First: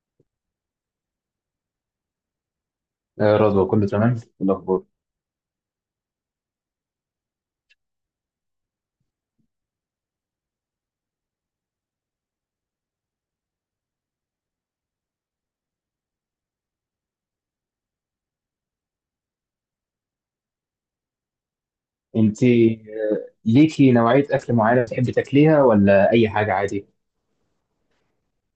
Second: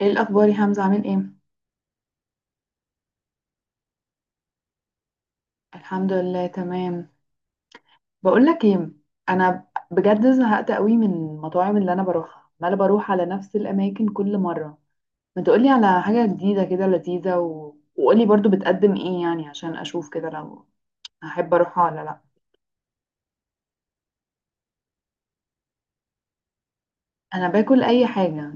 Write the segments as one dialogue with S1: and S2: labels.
S1: ايه الاخبار يا حمزه، عامل ايه؟
S2: آه، رضوى كله تمام. إيه الاخبار؟
S1: الحمد لله، تمام. بقول لك ايه. انا بجد زهقت قوي من المطاعم اللي انا بروحها، عماله بروح على نفس الاماكن كل مره. ما تقولي على حاجه جديده كده لذيذه، وقولي برضو بتقدم ايه يعني عشان اشوف كده لو هحب اروحها ولا لا.
S2: انت ليكي نوعيه اكل معينه بتحبي تاكليها ولا اي حاجه عادي؟
S1: انا باكل اي حاجه،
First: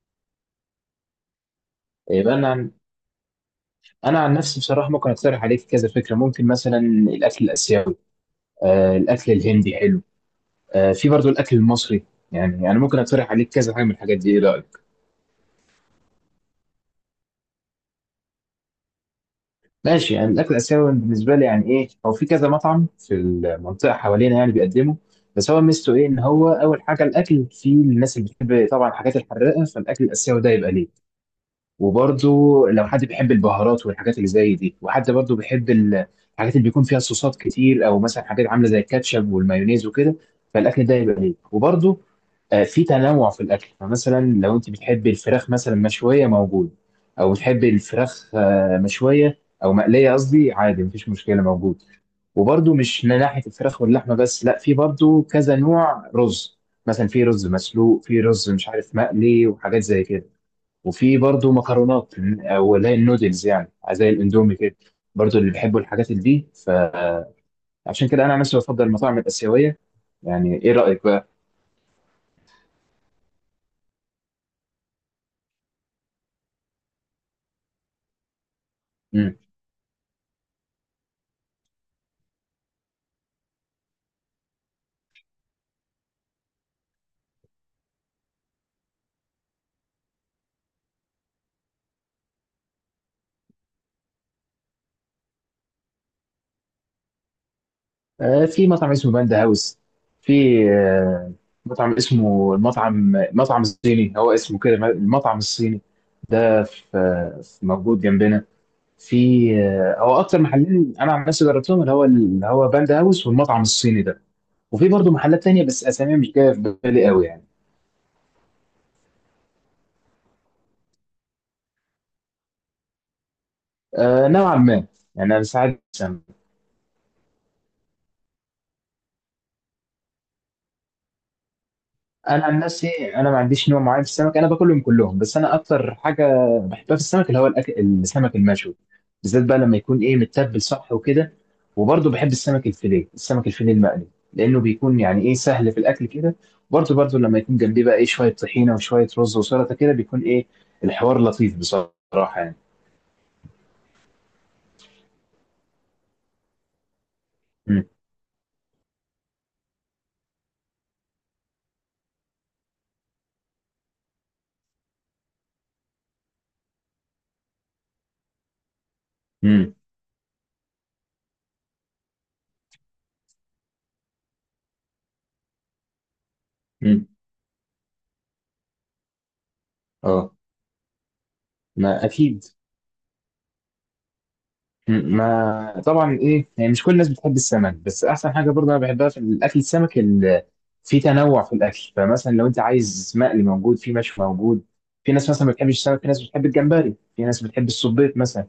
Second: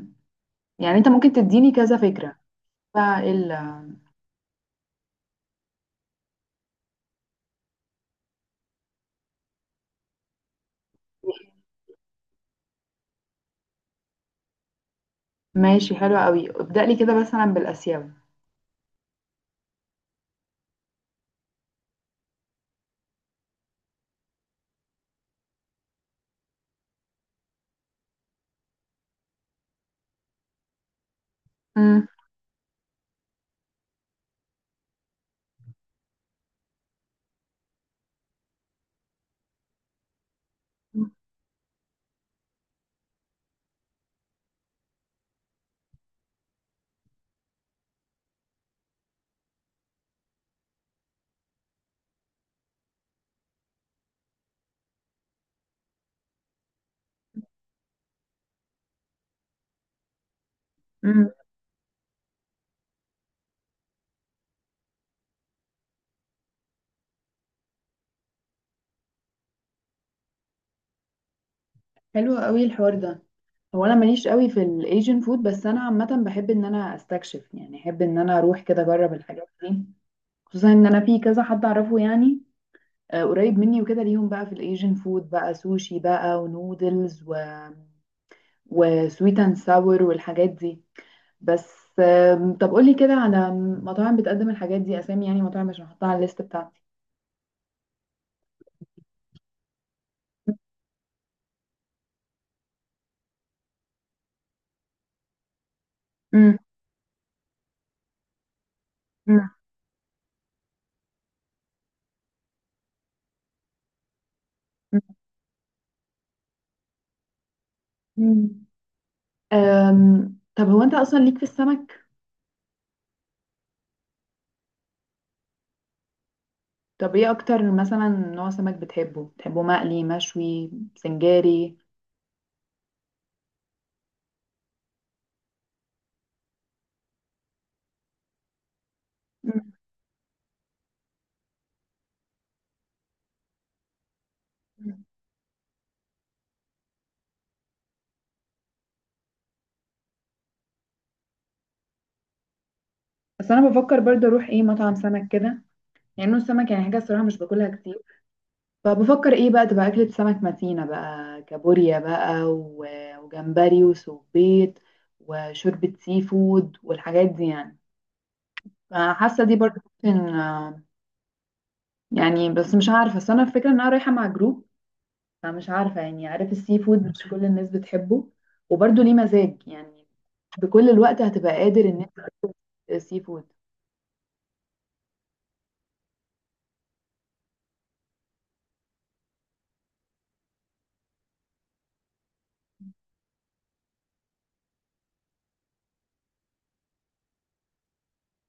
S1: يعني انت ممكن تديني كذا
S2: آه، بقى
S1: فكره.
S2: انا عن...
S1: فايه ال-
S2: انا عن نفسي بصراحه ممكن اقترح عليك كذا فكره، ممكن مثلا الاكل الاسيوي. الاكل الهندي حلو. في برضو الاكل المصري. يعني انا ممكن اقترح عليك كذا حاجه من الحاجات دي، ايه رايك؟
S1: ماشي حلو قوي، ابدأ لي كده مثلا بالاسيوي.
S2: ماشي. يعني الاكل الاسيوي بالنسبه لي يعني ايه، هو في كذا مطعم في المنطقه حوالينا يعني بيقدمه. بس هو ميزته ايه؟ ان هو اول حاجه الاكل في الناس اللي بتحب طبعا الحاجات الحراقه، فالاكل الاسيوي ده يبقى ليه.
S1: امم.
S2: وبرضو لو حد بيحب البهارات والحاجات اللي زي دي، وحد برضو بيحب الحاجات اللي بيكون فيها صوصات كتير، او مثلا حاجات عامله زي الكاتشب والمايونيز وكده، فالاكل ده يبقى ليه. وبرضو في تنوع في الاكل، فمثلا لو انت بتحب الفراخ مثلا مشويه موجود، او بتحب الفراخ مشويه او مقليه، قصدي عادي مفيش مشكله موجود. وبرضو مش من ناحيه الفراخ واللحمه بس، لا، في برضو كذا نوع رز، مثلا في رز مسلوق، في رز مش عارف مقلي وحاجات زي كده، وفي
S1: امم.
S2: برضو مكرونات او اللي هي النودلز، يعني زي الاندومي كده، برضو اللي بيحبوا الحاجات اللي دي. فعشان كده انا عن نفسي بفضل المطاعم الاسيويه. يعني ايه رايك بقى؟
S1: حلو قوي الحوار ده. هو انا ماليش قوي في الايجن فود، بس انا عامه بحب ان انا استكشف، يعني احب ان انا اروح كده اجرب
S2: مم.
S1: الحاجات دي. خصوصا ان انا في كذا حد اعرفه يعني قريب مني وكده، ليهم بقى في الايجن فود بقى سوشي بقى، ونودلز وسويت اند ساور والحاجات دي. بس. طب قولي كده على مطاعم بتقدم الحاجات دي، اسامي يعني، مطاعم عشان احطها على الليست بتاعتي.
S2: في مطعم اسمه باندا هاوس. في آه مطعم اسمه المطعم، مطعم الصيني، هو اسمه كده، المطعم الصيني
S1: مم.
S2: ده. في موجود جنبنا. في
S1: مم.
S2: هو اكتر محلين انا عن نفسي جربتهم، اللي هو باندا هاوس والمطعم الصيني ده. وفي برضه محلات تانية بس اساميها مش جايه في بالي قوي يعني.
S1: مم. طب هو انت اصلا ليك في السمك؟
S2: آه، نوعا ما. يعني انا ساعات السمك.
S1: طب ايه اكتر مثلا نوع سمك بتحبه مقلي مشوي سنجاري؟
S2: انا عن نفسي انا ما عنديش نوع معين في السمك، انا باكلهم كلهم، بس انا اكتر حاجه بحبها في السمك اللي هو الأكل السمك المشوي، بالذات بقى
S1: مم.
S2: لما يكون ايه متبل صح وكده. وبرضه بحب السمك الفيليه، السمك الفيليه المقلي، لانه بيكون يعني ايه سهل في الاكل كده. برضه لما يكون جنبيه بقى ايه شويه طحينه وشويه رز وسلطه كده، بيكون ايه الحوار لطيف بصراحه يعني.
S1: بس انا بفكر برضه اروح ايه مطعم سمك كده، يعني نوع السمك، يعني حاجه الصراحه مش باكلها كتير، فبفكر ايه بقى تبقى اكلة سمك متينة بقى، كابوريا بقى وجمبري وسبيط وشوربة سي فود والحاجات دي يعني. فحاسة دي
S2: امم.
S1: برضه ممكن، يعني، بس مش عارفة، بس انا الفكرة ان انا رايحة مع جروب، فمش عارفة يعني، عارف السي فود
S2: امم.
S1: مش كل الناس بتحبه، وبرضه ليه مزاج يعني،
S2: اه.
S1: بكل الوقت هتبقى قادر ان
S2: ما
S1: انت
S2: اكيد.
S1: تاكل سي فود؟
S2: ما طبعا، ايه يعني، مش كل الناس بتحب السمك، بس احسن حاجه برضه انا بحبها في الاكل السمك في تنوع في الاكل، فمثلا لو انت عايز مقلي موجود، في مشوي موجود. في ناس مثلا ما بتحبش السمك، في ناس بتحب الجمبري، في ناس بتحب الصبيط مثلا،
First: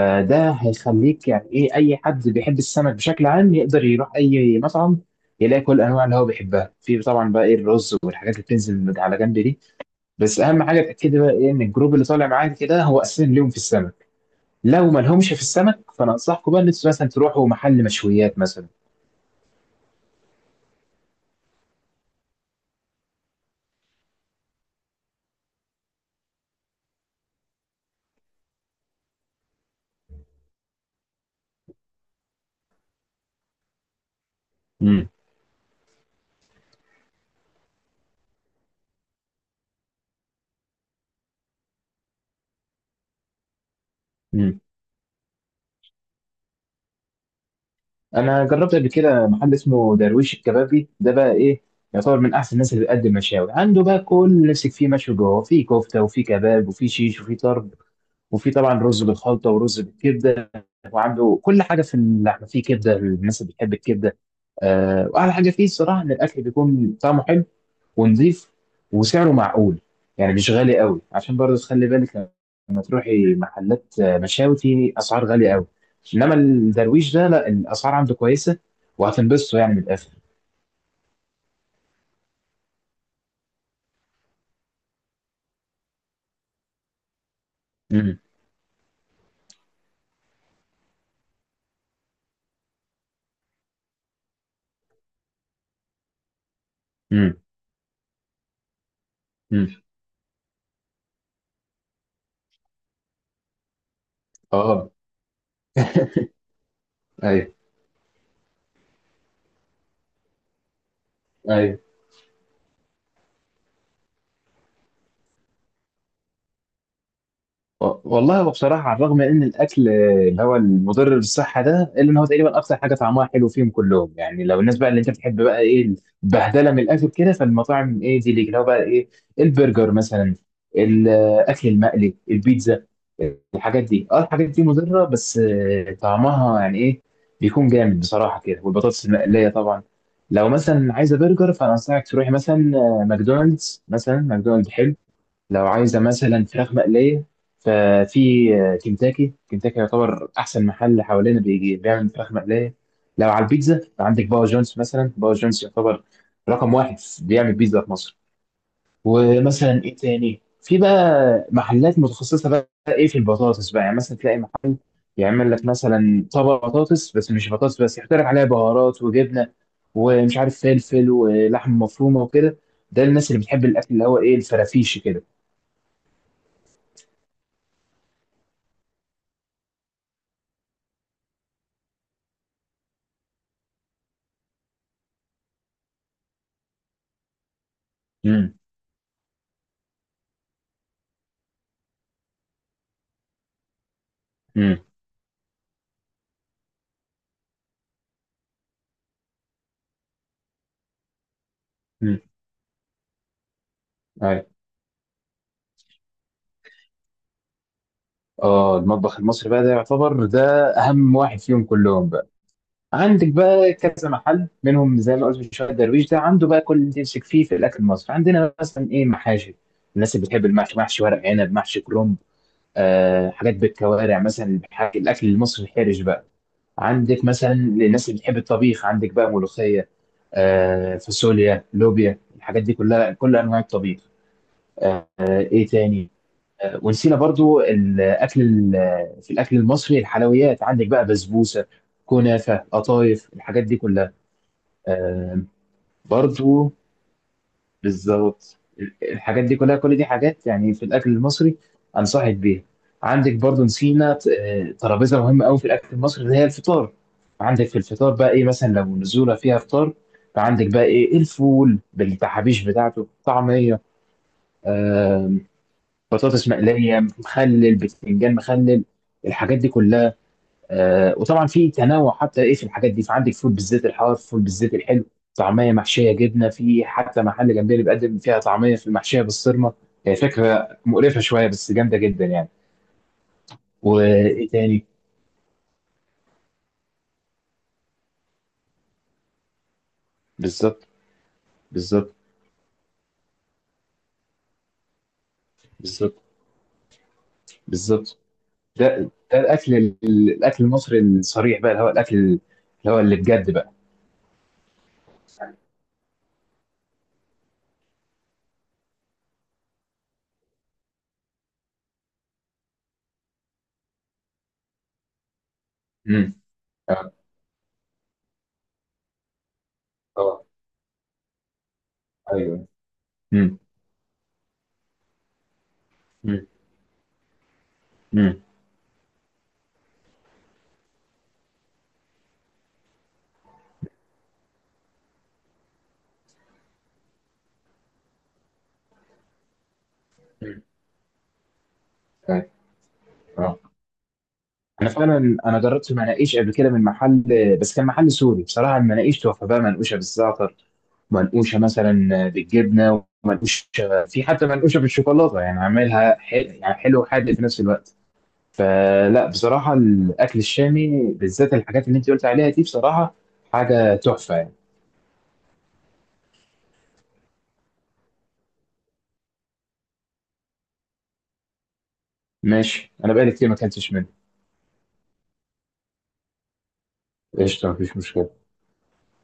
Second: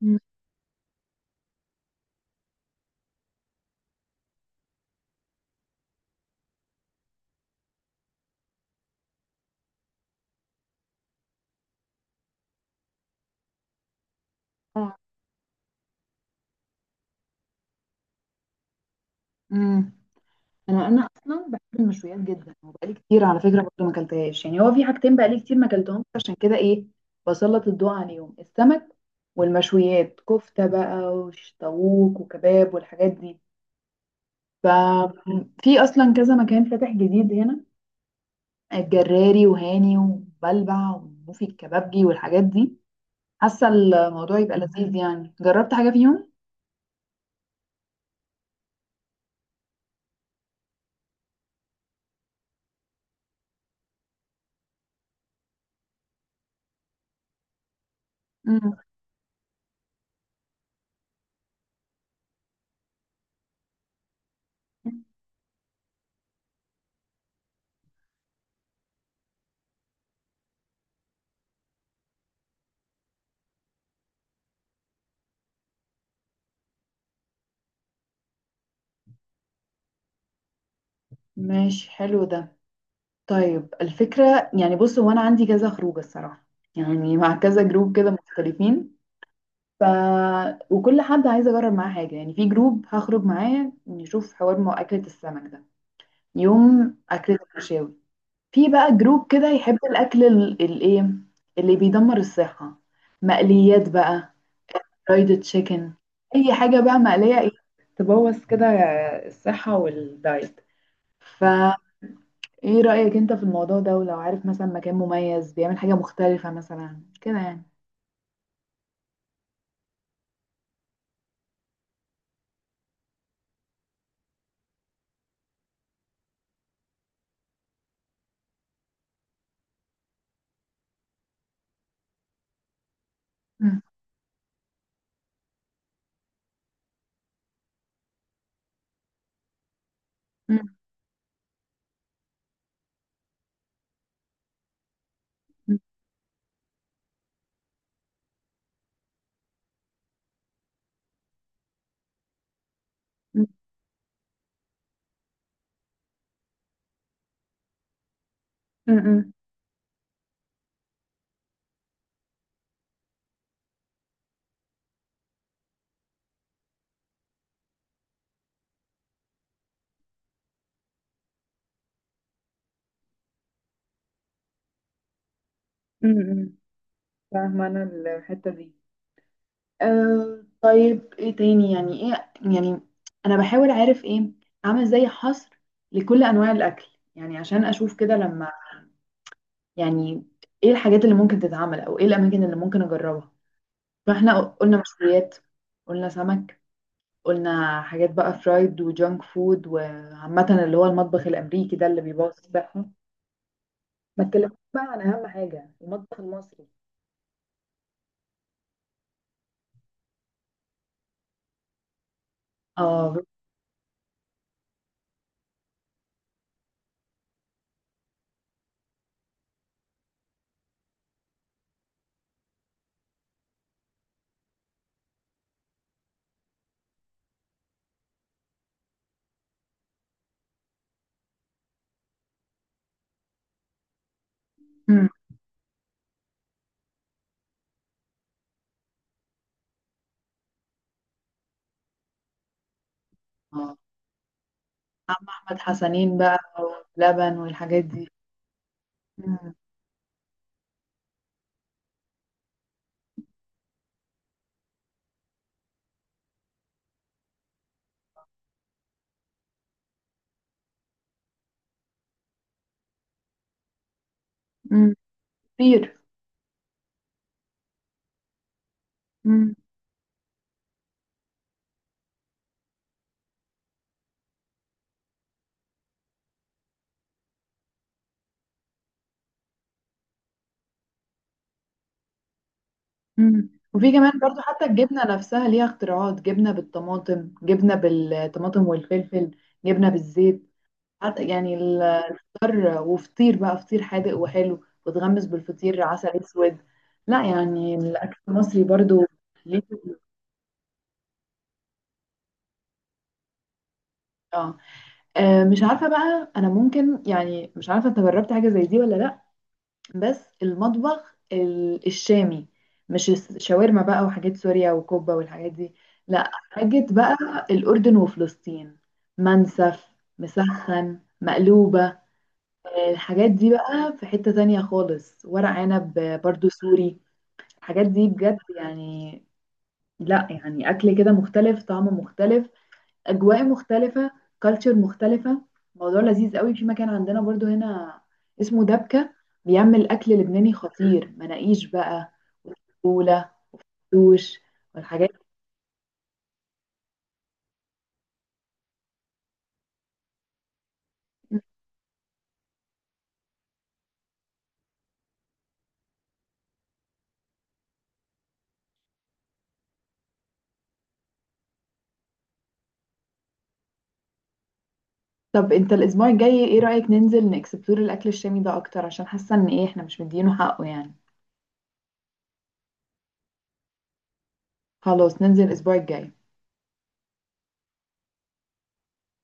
S1: مم.
S2: هيخليك يعني ايه اي حد بيحب السمك بشكل عام يقدر يروح اي مطعم يلاقي كل الانواع اللي هو بيحبها، في طبعا بقى ايه الرز والحاجات اللي بتنزل على جنب دي. بس اهم حاجه تاكدي بقى ايه ان الجروب اللي طالع معاك كده هو اساسا ليهم في السمك، لو
S1: آه.
S2: ما لهمش في السمك فانا انصحكم بقى ان انتوا مثلا تروحوا محل مشويات مثلا.
S1: مم. انا اصلا بحب المشويات جدا، وبقالي كتير على فكره برضه ما اكلتهاش، يعني هو في حاجتين بقالي كتير ما اكلتهمش، عشان كده ايه بسلط الضوء عليهم، السمك والمشويات، كفته بقى وشطاووك وكباب والحاجات دي.
S2: امم.
S1: ففي اصلا كذا مكان فاتح جديد هنا، الجراري وهاني وبلبع، وفي الكبابجي والحاجات دي. حاسه الموضوع يبقى
S2: امم.
S1: لذيذ يعني، جربت حاجه فيهم؟
S2: انا جربت قبل كده محل اسمه درويش الكبابي، ده بقى ايه يعتبر من احسن الناس اللي بتقدم مشاوي، عنده بقى كل اللي نفسك فيه مشوي جوه، في كفته وفي كباب وفي شيش وفي طرب، وفي طبعا رز بالخلطه ورز بالكبده، وعنده كل حاجه في اللحمه، في كبده للناس اللي بتحب الكبده.
S1: مم.
S2: آه، واحلى حاجه فيه الصراحه ان الاكل بيكون طعمه حلو ونضيف وسعره معقول، يعني مش غالي قوي، عشان برضه تخلي بالك لما تروحي محلات مشاوي في اسعار غاليه قوي، انما الدرويش ده لا، الاسعار عنده كويسه وهتنبسطوا يعني من الاخر.
S1: ماشي، حلو ده. طيب الفكرة يعني، بص هو أنا عندي كذا خروجة الصراحة، يعني مع كذا جروب كده
S2: امم.
S1: مختلفين، ف وكل حد عايز أجرب معاه حاجة، يعني في جروب هخرج معاه نشوف حوار مع أكلة السمك ده، يوم
S2: امم.
S1: أكلة المشاوي. في بقى جروب كده يحب
S2: امم.
S1: الأكل الإيه، اللي بيدمر الصحة، مقليات بقى،
S2: اه.
S1: فرايد تشيكن، أي حاجة بقى مقلية، إيه
S2: ايوه.
S1: تبوظ كده الصحة والدايت. ف
S2: ايوه.
S1: ايه رأيك انت في الموضوع ده؟ ولو عارف مثلا مكان مميز بيعمل حاجة مختلفة مثلا كده يعني.
S2: والله، هو بصراحة على الرغم ان الاكل اللي هو المضر بالصحة ده، الا ان هو تقريبا اكتر حاجة طعمها حلو فيهم كلهم، يعني لو الناس بقى اللي انت بتحب بقى ايه البهدلة من الاكل كده، فالمطاعم ايه دي ليك، اللي هو بقى ايه البرجر مثلا، الاكل المقلي، البيتزا،
S1: مم.
S2: الحاجات دي، اه الحاجات دي مضرة، بس طعمها يعني ايه بيكون جامد بصراحة كده، والبطاطس المقلية طبعا. لو
S1: مم.
S2: مثلا عايزة برجر فانا انصحك تروحي مثلا ماكدونالدز، مثلا ماكدونالدز حلو. لو
S1: مم.
S2: عايزة مثلا فراخ مقلية ففي كنتاكي، كنتاكي يعتبر أحسن محل حوالينا بيجي بيعمل فراخ مقلية. لو على البيتزا عندك باور جونز، مثلا باور جونز يعتبر رقم واحد بيعمل بيتزا في مصر.
S1: مم. مم.
S2: ومثلا إيه تاني، في بقى محلات متخصصة بقى إيه في البطاطس بقى، يعني مثلا تلاقي محل يعمل لك مثلا طبق بطاطس، بس مش بطاطس بس، يحط لك عليها بهارات وجبنة ومش عارف فلفل ولحم مفرومة وكده، ده الناس اللي بتحب الأكل اللي هو إيه الفرافيش كده.
S1: مم. فاهمة انا الحتة دي. أه طيب، ايه تاني يعني، ايه يعني انا بحاول اعرف، ايه اعمل زي حصر لكل انواع الاكل، يعني عشان اشوف كده لما
S2: امم.
S1: يعني ايه الحاجات اللي ممكن تتعمل، او ايه الاماكن اللي ممكن اجربها. فاحنا قلنا مشويات، قلنا سمك، قلنا حاجات بقى فرايد وجانك فود، وعامة اللي هو المطبخ الأمريكي ده اللي
S2: مم.
S1: بيبوظ الصحة. ما
S2: أيوة.
S1: اتكلمتش بقى عن اهم حاجه، المطبخ المصري.
S2: اه، المطبخ المصري بقى ده يعتبر ده اهم واحد فيهم كلهم بقى.
S1: اه.
S2: عندك بقى كذا محل منهم، زي ما قلت من شويه درويش ده، عنده بقى كل اللي تمسك فيه في الاكل المصري، عندنا مثلا ايه محاشي، الناس اللي بتحب المحشي، محشي ورق عنب، محشي كرنب. آه، حاجات بالكوارع مثلا، الاكل المصري الحرج بقى، عندك مثلا الناس اللي بتحب الطبيخ، عندك بقى ملوخيه، آه، فاصوليا، لوبيا، الحاجات دي كلها، كل انواع الطبيخ.
S1: مم.
S2: ايه تاني؟ ونسينا برضو الاكل في الاكل المصري الحلويات، عندك بقى بسبوسه، كنافه، قطايف، الحاجات
S1: اه.
S2: دي كلها.
S1: عم
S2: آه،
S1: أحمد حسنين بقى،
S2: برضو،
S1: واللبن والحاجات دي.
S2: بالظبط، الحاجات
S1: مم.
S2: دي كلها، كل دي حاجات يعني في الاكل المصري انصحك بيها. عندك برضو نسينا ترابيزه مهمه قوي في الاكل المصري، اللي هي الفطار. عندك في الفطار بقى ايه، مثلا لو نزوله فيها فطار فعندك بقى ايه الفول بالتحابيش بتاعته، طعميه،
S1: مم.
S2: آه،
S1: كتير.
S2: بطاطس مقليه، مخلل، بتنجان مخلل،
S1: مم.
S2: الحاجات دي كلها. وطبعا في تنوع حتى ايه في الحاجات دي، فعندك فول بالزيت الحار، فول بالزيت الحلو، طعميه محشيه جبنه، في حتى محل جنبي اللي بيقدم فيها طعميه في المحشيه بالصرمه، هي فكره مقرفه شويه بس جامده جدا يعني.
S1: مم. وفي كمان برضو
S2: وايه
S1: حتى
S2: تاني؟
S1: الجبنة نفسها ليها اختراعات، جبنة بالطماطم، جبنة بالطماطم والفلفل، جبنة بالزيت
S2: بالظبط.
S1: حتى يعني،
S2: بالظبط.
S1: فطار، وفطير بقى فطير حادق وحلو، وتغمس بالفطير عسل
S2: بالظبط.
S1: اسود. لا يعني الاكل
S2: بالظبط.
S1: المصري برضو،
S2: ده
S1: ليه.
S2: الاكل الاكل المصري الصريح بقى، اللي هو الاكل اللي هو اللي بجد بقى.
S1: اه. مش عارفه بقى انا، ممكن يعني، مش عارفه انت جربت حاجه زي دي ولا لا، بس المطبخ الشامي، مش الشاورما بقى وحاجات سوريا وكوبا والحاجات دي، لا
S2: امم.
S1: حاجه
S2: اه.
S1: بقى، الاردن وفلسطين، منسف،
S2: آه.
S1: مسخن، مقلوبه،
S2: ايوه.
S1: الحاجات دي
S2: امم.
S1: بقى في حتة تانية خالص، ورق عنب برضو سوري، الحاجات دي
S2: امم.
S1: بجد يعني، لا يعني اكل كده مختلف، طعم مختلف، اجواء مختلفه، كالتشر مختلفه، موضوع لذيذ قوي. في مكان عندنا برضو هنا اسمه دبكه، بيعمل اكل لبناني خطير، مناقيش بقى،
S2: طيب.
S1: وفوله،
S2: اه.
S1: دوش،
S2: انا
S1: والحاجات
S2: فعلا انا جربت المناقيش قبل كده من محل، بس كان محل سوري بصراحه. المناقيش تحفه بقى، منقوشه بالزعتر،
S1: دي.
S2: منقوشه مثلا بالجبنه، ومنقوشه في حتى منقوشه بالشوكولاته، يعني عاملها يعني حلو وحادق في نفس الوقت. فلا بصراحه الاكل الشامي بالذات الحاجات اللي انت قلت عليها دي بصراحه حاجه تحفه يعني.
S1: طب انت الاسبوع الجاي ايه رايك ننزل نكسبلور الاكل الشامي ده اكتر، عشان حاسه ان ايه احنا مش مدينه حقه يعني.
S2: ماشي، انا بقالي كتير ما اكلتش منه.
S1: خلاص ننزل الاسبوع الجاي
S2: قشطه، مفيش مشكله.